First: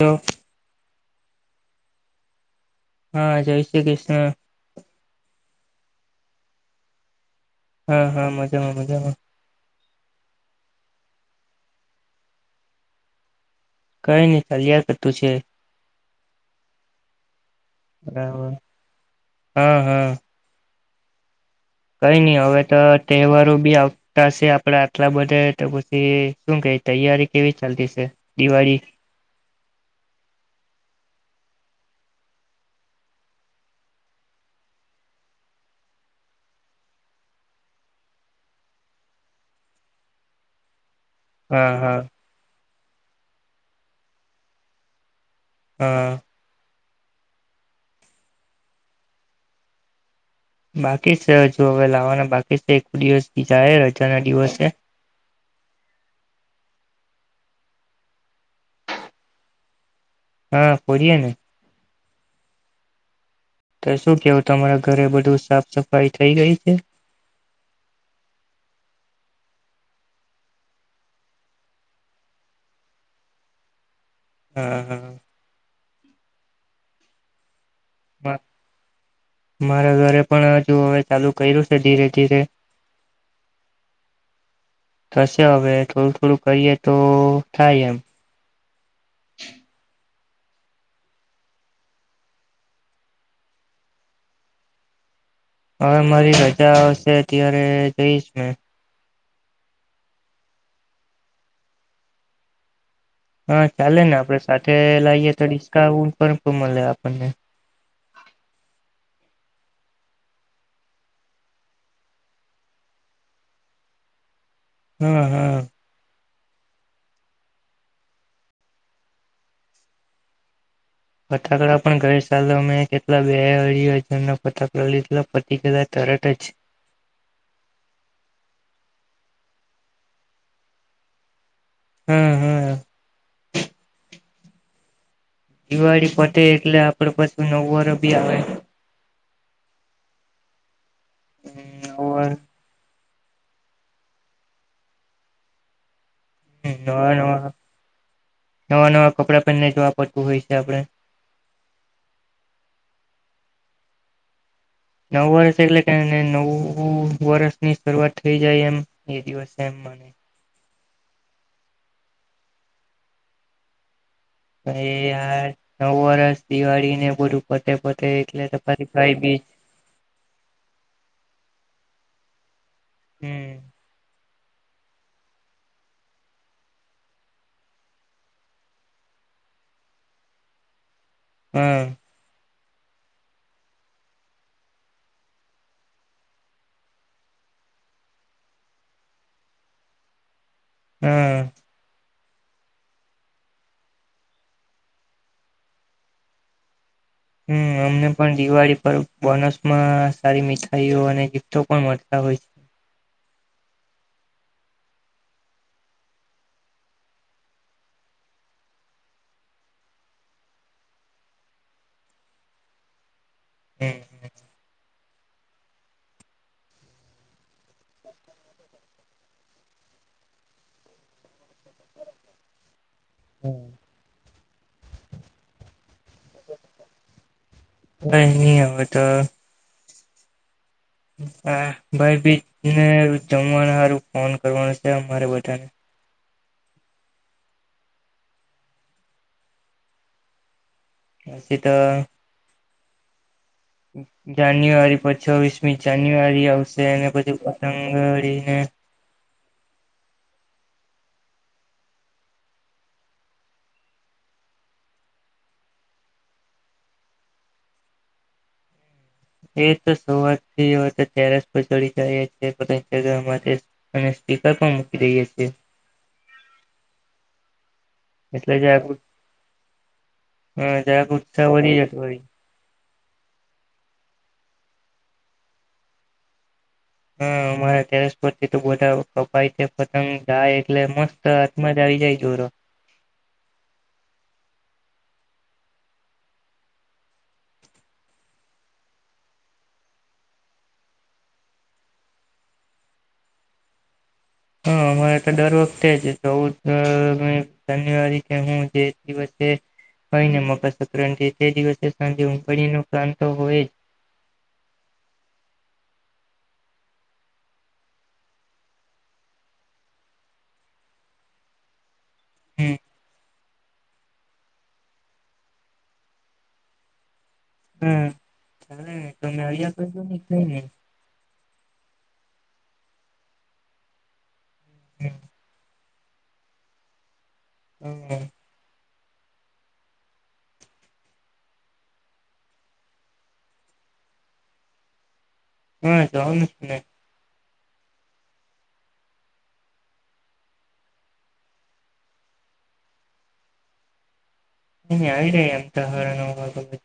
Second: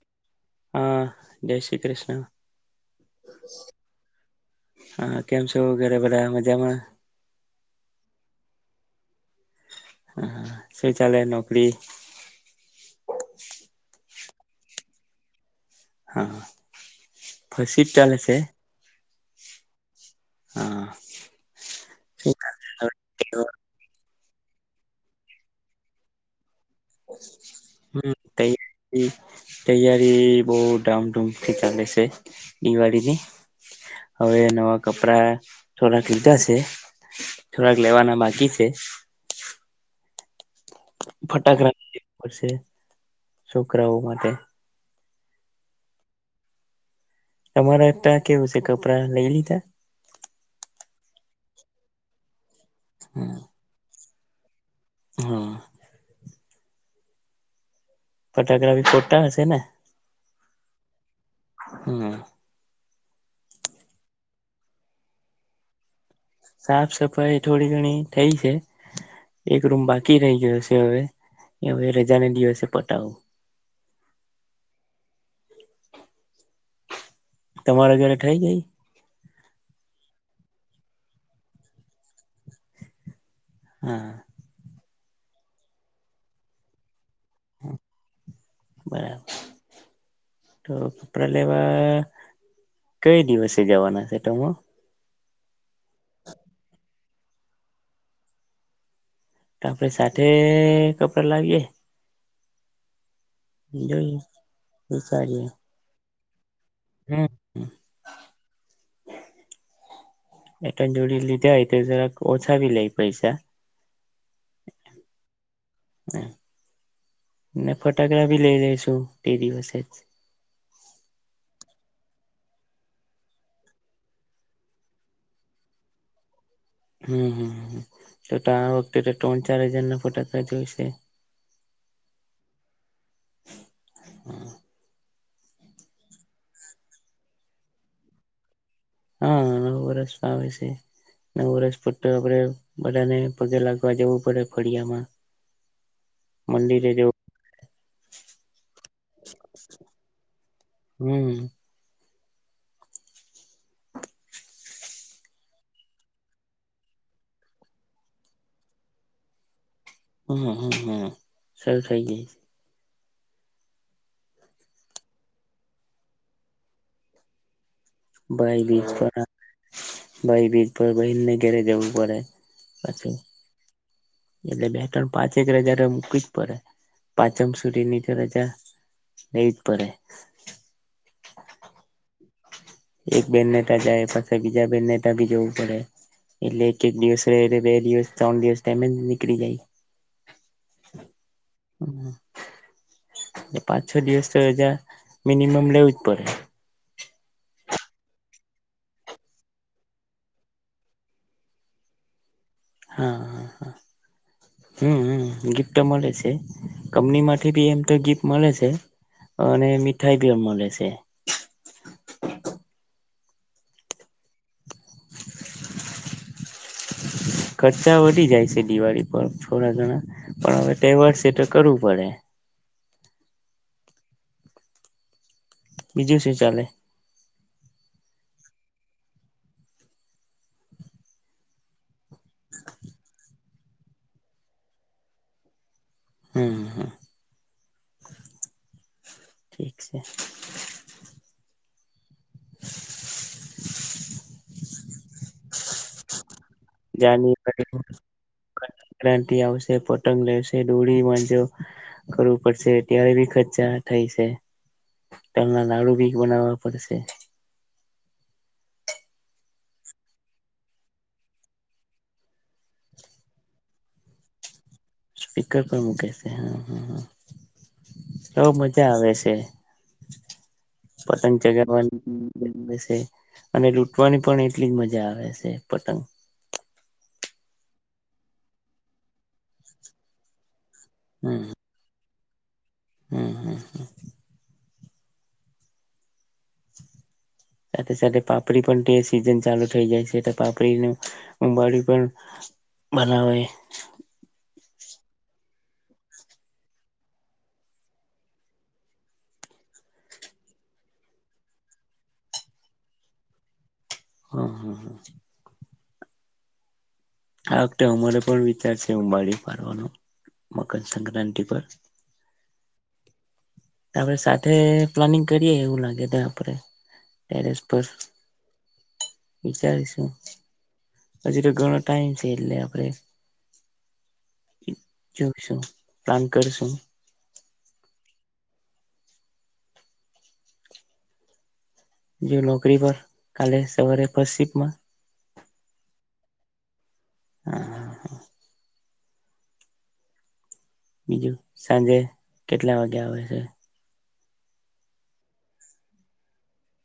તો હા જય શ્રી કૃષ્ણ હા જય શ્રી કૃષ્ણ વગેરે બરા્યા મજામાં હા હા મજામાં મજામાં હ શ ચાલે નોકરી કઈ ન કલયાર કરતું છે હા ફસીટાલલેશે હમ હમ હા કઈ શું નહી હવે તો ચાલે? તહેવારો બી આવ ી આપડે આટલા બધે તો પછી શું કે તૈયારી કેવી ચાલતી છે હમ દિવાળી તારી તૈયારી બહ ધામ ધૂમ થી ચાલે છે દિવાળીની હવે નવા કપડા થોડાક લીધા છે થોડાક લેવાના બાકી છે હા હા ફટાકડાે પડશે છોકરાઓ માટે હમ તમારા ત્યાં કેવું છે કપડા લઈ લીધા બાકી છેજુ હવે લાવવાના બાકી દિવસ જાહેર જા ના દિવસે હા ફટાકડા બી ફોટા હશે ને હા પએને હમ તો શું કેવું તમારા ઘરે બધું સાફ સફાઈ થઈ ગઈ છે સાફ સફાઈ થોડી ઘણી થઇ છે એક રૂમ બાકી રહી ગયો છે હવે હવે રજાને દિવસે પટાવું હમ હા તમારા ઘરે થઇ ગઈ મારા ઘરે પણ હજુ હવે ચાલુ કર્યું છે ધીરે ધીરે હા થશે હવે થોડું થોડું કરીએ તો થાય એમ બરાબર તો કપડા લેવા કઈ દિવસે જવાના છે તોમ હવે મારી રજા આવશે અત્યારે તવીસ મે આપે સાથે કપડા લાવીએ. હા ચાલે ને જોઈએ આપડે સાથે લઈએ તો વિચારીએ ડડીસ્કાું. [inaudible] કમ લ આપણને એટં જોડી લીધા હોય તો જરાક ઓછાાવી લે પૈસા હમ હમ હ ફોટોગ્રાફી લઈ લઈશું તે દિવસે જ ફટાકડા પણ ગર સાટલા બે ફટકડા લીધતિક તરટ છે હમ હમ તો ત વખતે તો ત્રણ ચાર હજાર ના ફોટાકાા જ હોશે હમ હમ હમ દિવાળી પતે એટલે આપડ પાછું નવ વાર બી આવે હા નવ વર્ષ તો આવે છે નવ વરસ પૂટતો નવું આપડે વરહ બધાને પગે લાગવા જવું પડે ફળિયામાં મંદિરે નવા જવું નવા નવા નવા કપડા પહેરને જોવા પડતું હોય છે આપડે હમ નવ વર્ષ એટલે કે નવ વર્ષની શરૂઆત થઈ જાય એમ એ દિવસ એમ હમ હમ હમ સારું થઇ જાય છે યાર નવ વર્ષ દિવાળીને બધું ફતે ભાઈ બીચ પર ભાઈ બીચ પર બનને ઘેરે જવું [inaudible] હમ એટલે બે ત્રણ પાંચેક રજા મૂકી જ પડે પાંચમ સુધી નીચે રજા લઈ જ પડે હમ એક બેન નેતા જાય પાછી બીજા બેનનેતા ભી જવું પડે એટલે એક એક દિવસ રહે એટલે બે દિવસ ત્રણ દિવસમે નીકળી જાય હમ પાંચ છે દિવસ તો રજામિનિમમ લેવું જ પડે હુમ અમને પણ દિવાળી પર બોનસમાં સારી મીઠાઈઓ અને ગિફ્ટો પણ મળતા હોય છે. હા હા હા હુમ હમ ગિફ્ટ તો મળે છે કંપનીમાંથી બી એમ તો ગિફ્ટ મળે છે અને મીઠાઈ બી મળે છે. હમ હમ ખર્ચા વધી જાય છે દિવાળી પર થોડા ઘણા પણ હવે તહેવાર છે તો કરવું પડે બીજું શું ચાલે કઈ નહી હવે તો હા ભાઈ ભી ને જમવાનું સારું ફોન કરવાનું છે અરબધાને હુમ હુ [inaudible] પછી તો જાન્યુઆરી પછી વીસમી જાન્યુઆરી આવશે [inaudible] અને પછી પતંગડીને દોરી વાજો કરવું પડશે ત્યારે બી ખર્ચા થઈ જાય તલના લાડુ બી બનાવવા પડશે [inaudible] સ્પીકર પણ મૂકે છે હા હ હ એટલે બ જરાક મજા આવે છે જરાક પતંગ ઉત્સાહ વધી જતો હોય ચગાવવાની છે. અને લૂટવાની પણ એટલી જ મજા આવે છે પતંગ હુ અમારા ટેરસ પરથી તો બધા કપાય છે પતંગ ગાય એટલે મસ્ત હાથમાં જ આવી જાય જોરો હુમ હુમ હુ સાથે સાથે પાપડી પણ તે સિઝન ચાલુ થઇ જાય છે પાપડીને ઉંબાળી પણ બનાવાઇ હા અરે તો દર વખતે જ ચૌદ જાન્યુઆરી હું જે દિવસેને મકર સંક્રાંતિ તે દિવસે સા પ્રાંત હોય હા હા હા આ વખતે અમારે પણ વિચાર છે બડી ફરવાનો મકર સંક્રાંતિ પર હુમ આપ સાથે પ્લાનિંગ કરીએ એવું લાગે ત આપણેે હુમ હ તોમે અયા તો ન કઈ ને -' હજ તો ઘણો ટાઈમ છે એટલે આપણેે જોઈસુ પાલન કરશું. હમ જો નોકરી પર કાલે સવારે ફસ્ર્ટ સીપ મા હા જવાનું ને હા હા હા બીજું સાંજે કેટલા વાગે આવે છે. નહી આવી રહ્યા અમ તો હાટાન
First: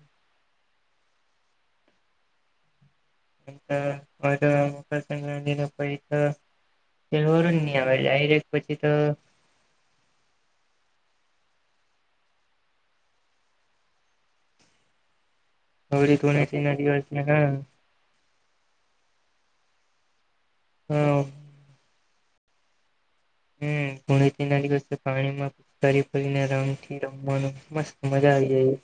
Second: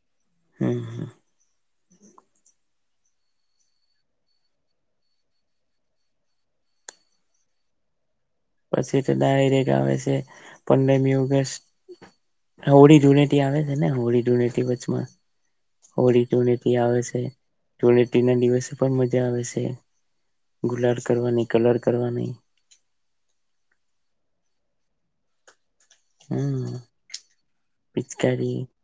હુમ હુ [inaudible] પછી તો ડાયરેક્ટ રગ આવે છે પડમયુ હોળી ધૂણેટી આવે છે ને હોળી ધૂણેથી વચમાં હોળી હોરી ધૂળેટી ના ધુરેટીતિ આવે દિવસે છેુ હા જોડે ના દિવસો પણ મજા આવે છે. ગુલાડ કરવાની કલર કરવાની [inaudible] હમ પુણે થી નાની વ પાણીમાં ફરી ફરીને રંગ હમ થી રમવાનું મસ્ત મજા આવી પિચકારી જાય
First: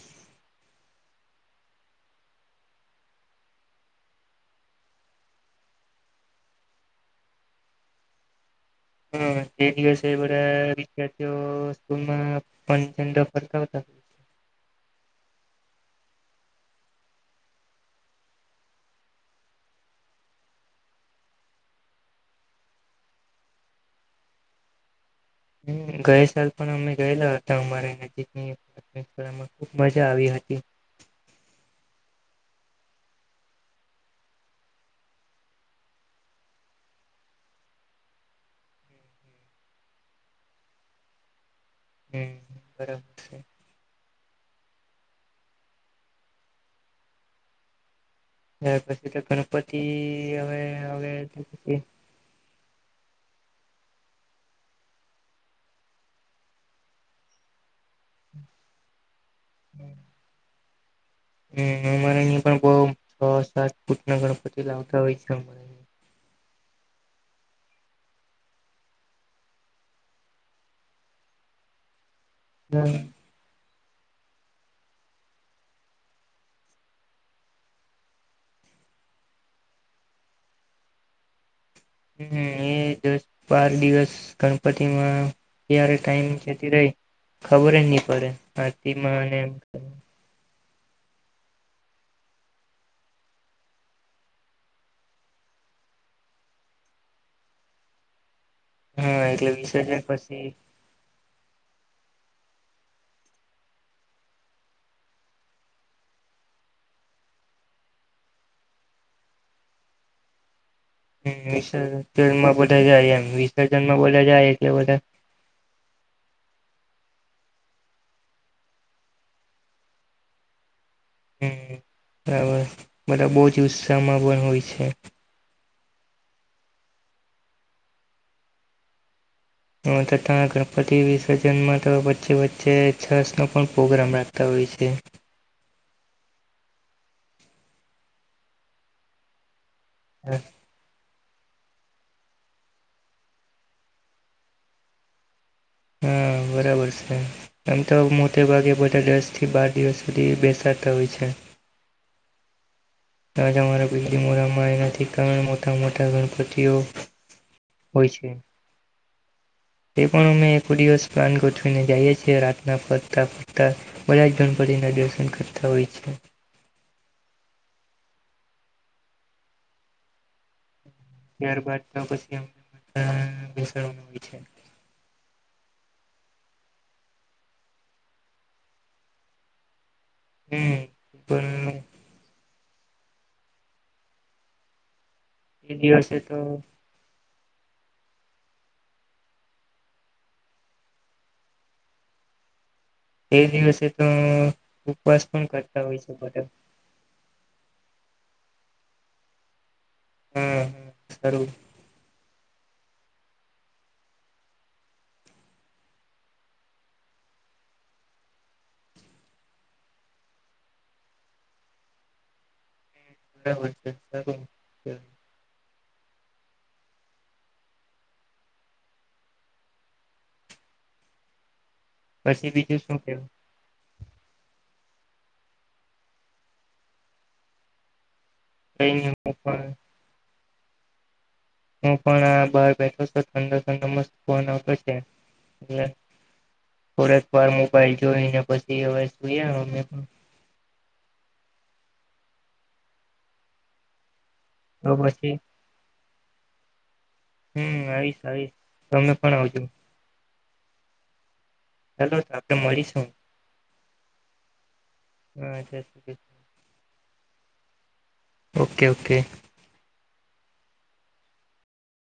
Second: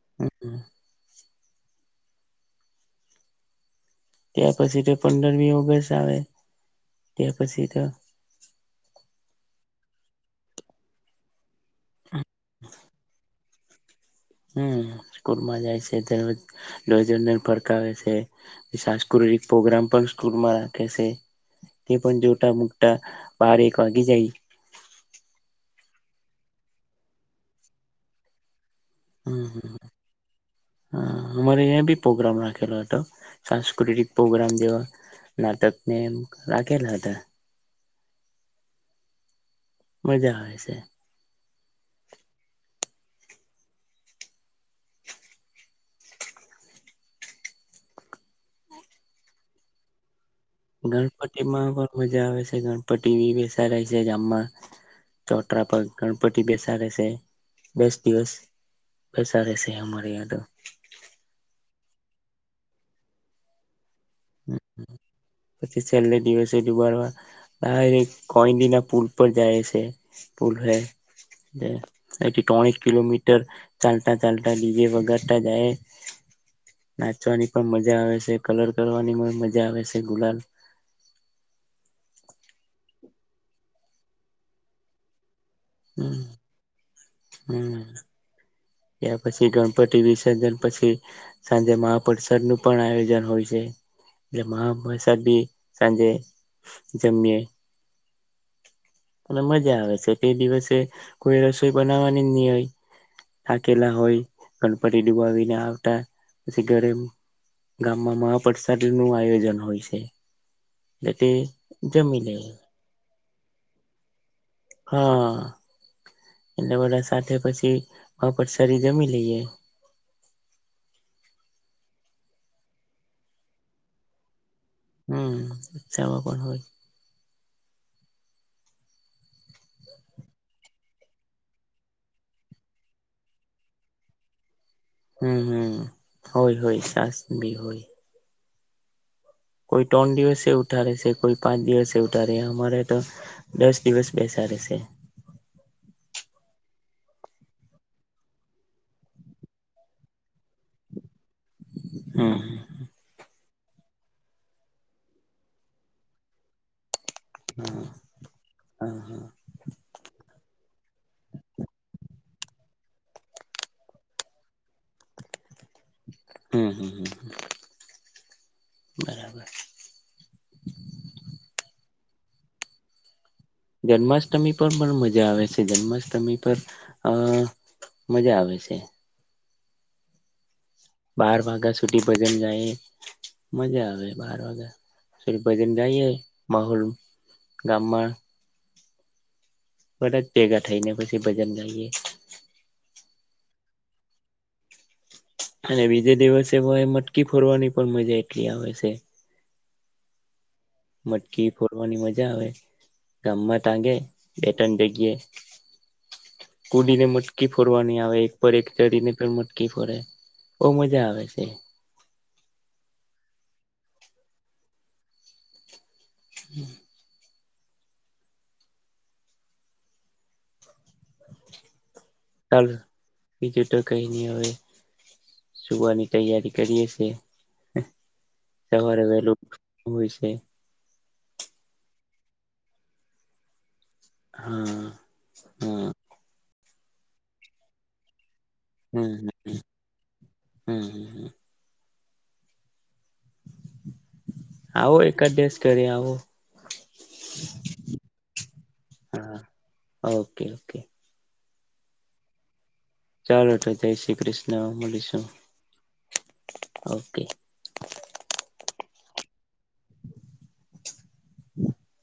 ત્યા પછી તો પંદરમી ઓગસ્ટ આવે ત્યા પછી તો હમ જે દિવસે એ બધા વિદ્યાર્થીઓ માં પંચ [inaudible] હમ સ્કૂલમાં જાય છે દ ર ફરકાવે છે સાંસ્કૃતિક પ્રગ્રામ પણ સ્કૂલમાં રાખે છે તે પણ જોટા મુકટા બાર એક વાગી જાય હ ગયા સાલ પણ અમે ગયેલા હતા અમારી નજીક ની હમ હ હા હમારે એ ભી પ્રોગ્રામ હતો સાંસ્કૃતિક પ્રોગ્રામ જેવા નાટકને રાખેલા હતા મજા છે હમ બરોબર છે હ પછી તો ગણપતિ હવે હવે ગણપતિ માં પછી પણ મજા આવે છે ગણ ગણપતિ બેસા છે જામમાં ચોટરા પગ ગણપતિ બેસાે છે બેસ્ટ દિવસ પેસાારસેરે યા તો હમ અમારે અહીં પણ બઉ છ સાત કૂટના ગણપતિ લાવતા હોય છે ર ના કઈ દિના પુલ પર જાય છે પુલ હ એક હમ કિલોમીટર ચાલતા ચાલતા ડીજે વગડતા જાય નાચવાની પણ મજા આવે છે કલર કરવાની મ મજા આવે છે ગુલાલ હમ એ દસ બાર દિવસ ગણપતિમાં ત્યારે હમ ટાઈમ જતી રહી ખબર હમ જ નહી પડે ત્યાર હતીમાં પછી અનેમ ગણપતિ વિસર્જન પછી સાંજે મહાપરિસાદ નું પણ આયોજન હોય છે એટલે મહાપરિસાદ બી સાંજે જમએ હા અને એટલે મજા આવે વિસર્જન છે તે પછી દિવસે કોઈ રસોઈ બનાવા નય થાકેલા હોય ગણપતિ ડુબાવીને આવતા પછી ઘરે ગામમાં મહાપ્રસાદ નું આયોજન હોય છે એટલે તે જમી લે હમાં બધા જમ વિસર્જન માં બોલ્યા જાય એટલે બધા હા એટલે બધા સાથે પછી વાપડ સરી જમી લઈએ હ બરાબર બધા બહ જ ઉત્સાહમાં પણ હોય છે હમ ચા પણ હોય તથા ગણપતિ વિસર્જનમાં વચે વચ્ચે છાસ નો પણ પ્રગ્રામ રાખતા હોય છે હમ હમ હોય હય તાસ બ હોુ કોઈ ટોન્ડીિવસે ઉઠાારેે છે કોઈ પાંચ દિવસ એવઠા ર અમારે તો દસ દિવસ બેસા રહેેશે હા બરાબર છે આમ તો મોટે ભાગે બધા દસ થી બાર દિવસ સુધી બેસાડતા હોય છે હા હ રાજા મારા બજ મોરામાં એનાથી કારણ મોટા મોટા ગણપતિઓ હમ હોય છે. હા હા તે પણ અમે એક દિવસ પ્લાન ગોઠવીને જઈએ છીએ રાતના ફરતા ફરતા બધા જ ગણપતિના દર્શન કરતા હોય છે હમ હમ હમ હ બરાબર ત્યારબાદ તો પછી એમ જન્માષ્ટમી પર પણ મજા આવે છે જન્માષ્ટમી પર અ મજા આવે છે હમ બાર વાગ્યા પણ સુધી ભજન જાય મજા આવે બાર વાગ્યા શ ભ એ જાાય દિવસે તો માહોલ ગામર બધા જ ભેગા થઈને પછી ભજન ગાઈએ એ દિવસે તો ઉપવાસ પણ કરતા અને હોય છે બીજે બધા દિવસે ભ મટકી ફોરવાની પણ મજા પ્ર ક્રિયાશે હમ સારું મટકી ફોડવાની મજા આવે ગામમાં ટાંગે બેટણ જગએ કૂદીને મટકી ફોરવાની આવે એક પર એક ચડીને પણ મટકી ફોરે બહ મજા આવે છે બરાબર છે સ [inaudible] પછી ચાલ બીજું શું કેવું બીજું તો કઈ ન હવે સુવાની તૈયારી કરીએ છે કઈ સવારે નહી હું વહેલું પણ હોય છે હું પણ આ બહાર બેઠો છ ઠંડ ત મસ્ત ફોન આવતો હા છે એટલે હા થોડક વાર મોબાઈલ જોઈને પછી હવે હમ સુયા અમે પણ હમ હમ આવો એકાદ પછી દિવસ કરી આવો હમ આવીશ આવીશ તમે પણ હા આવજો [inaudible] હલો આપડે મળરીશ ચાલોલે જય શ્રી કૃષ્ણ મળલીશું હા જય Shri Krishna okay okay okay [inaudible]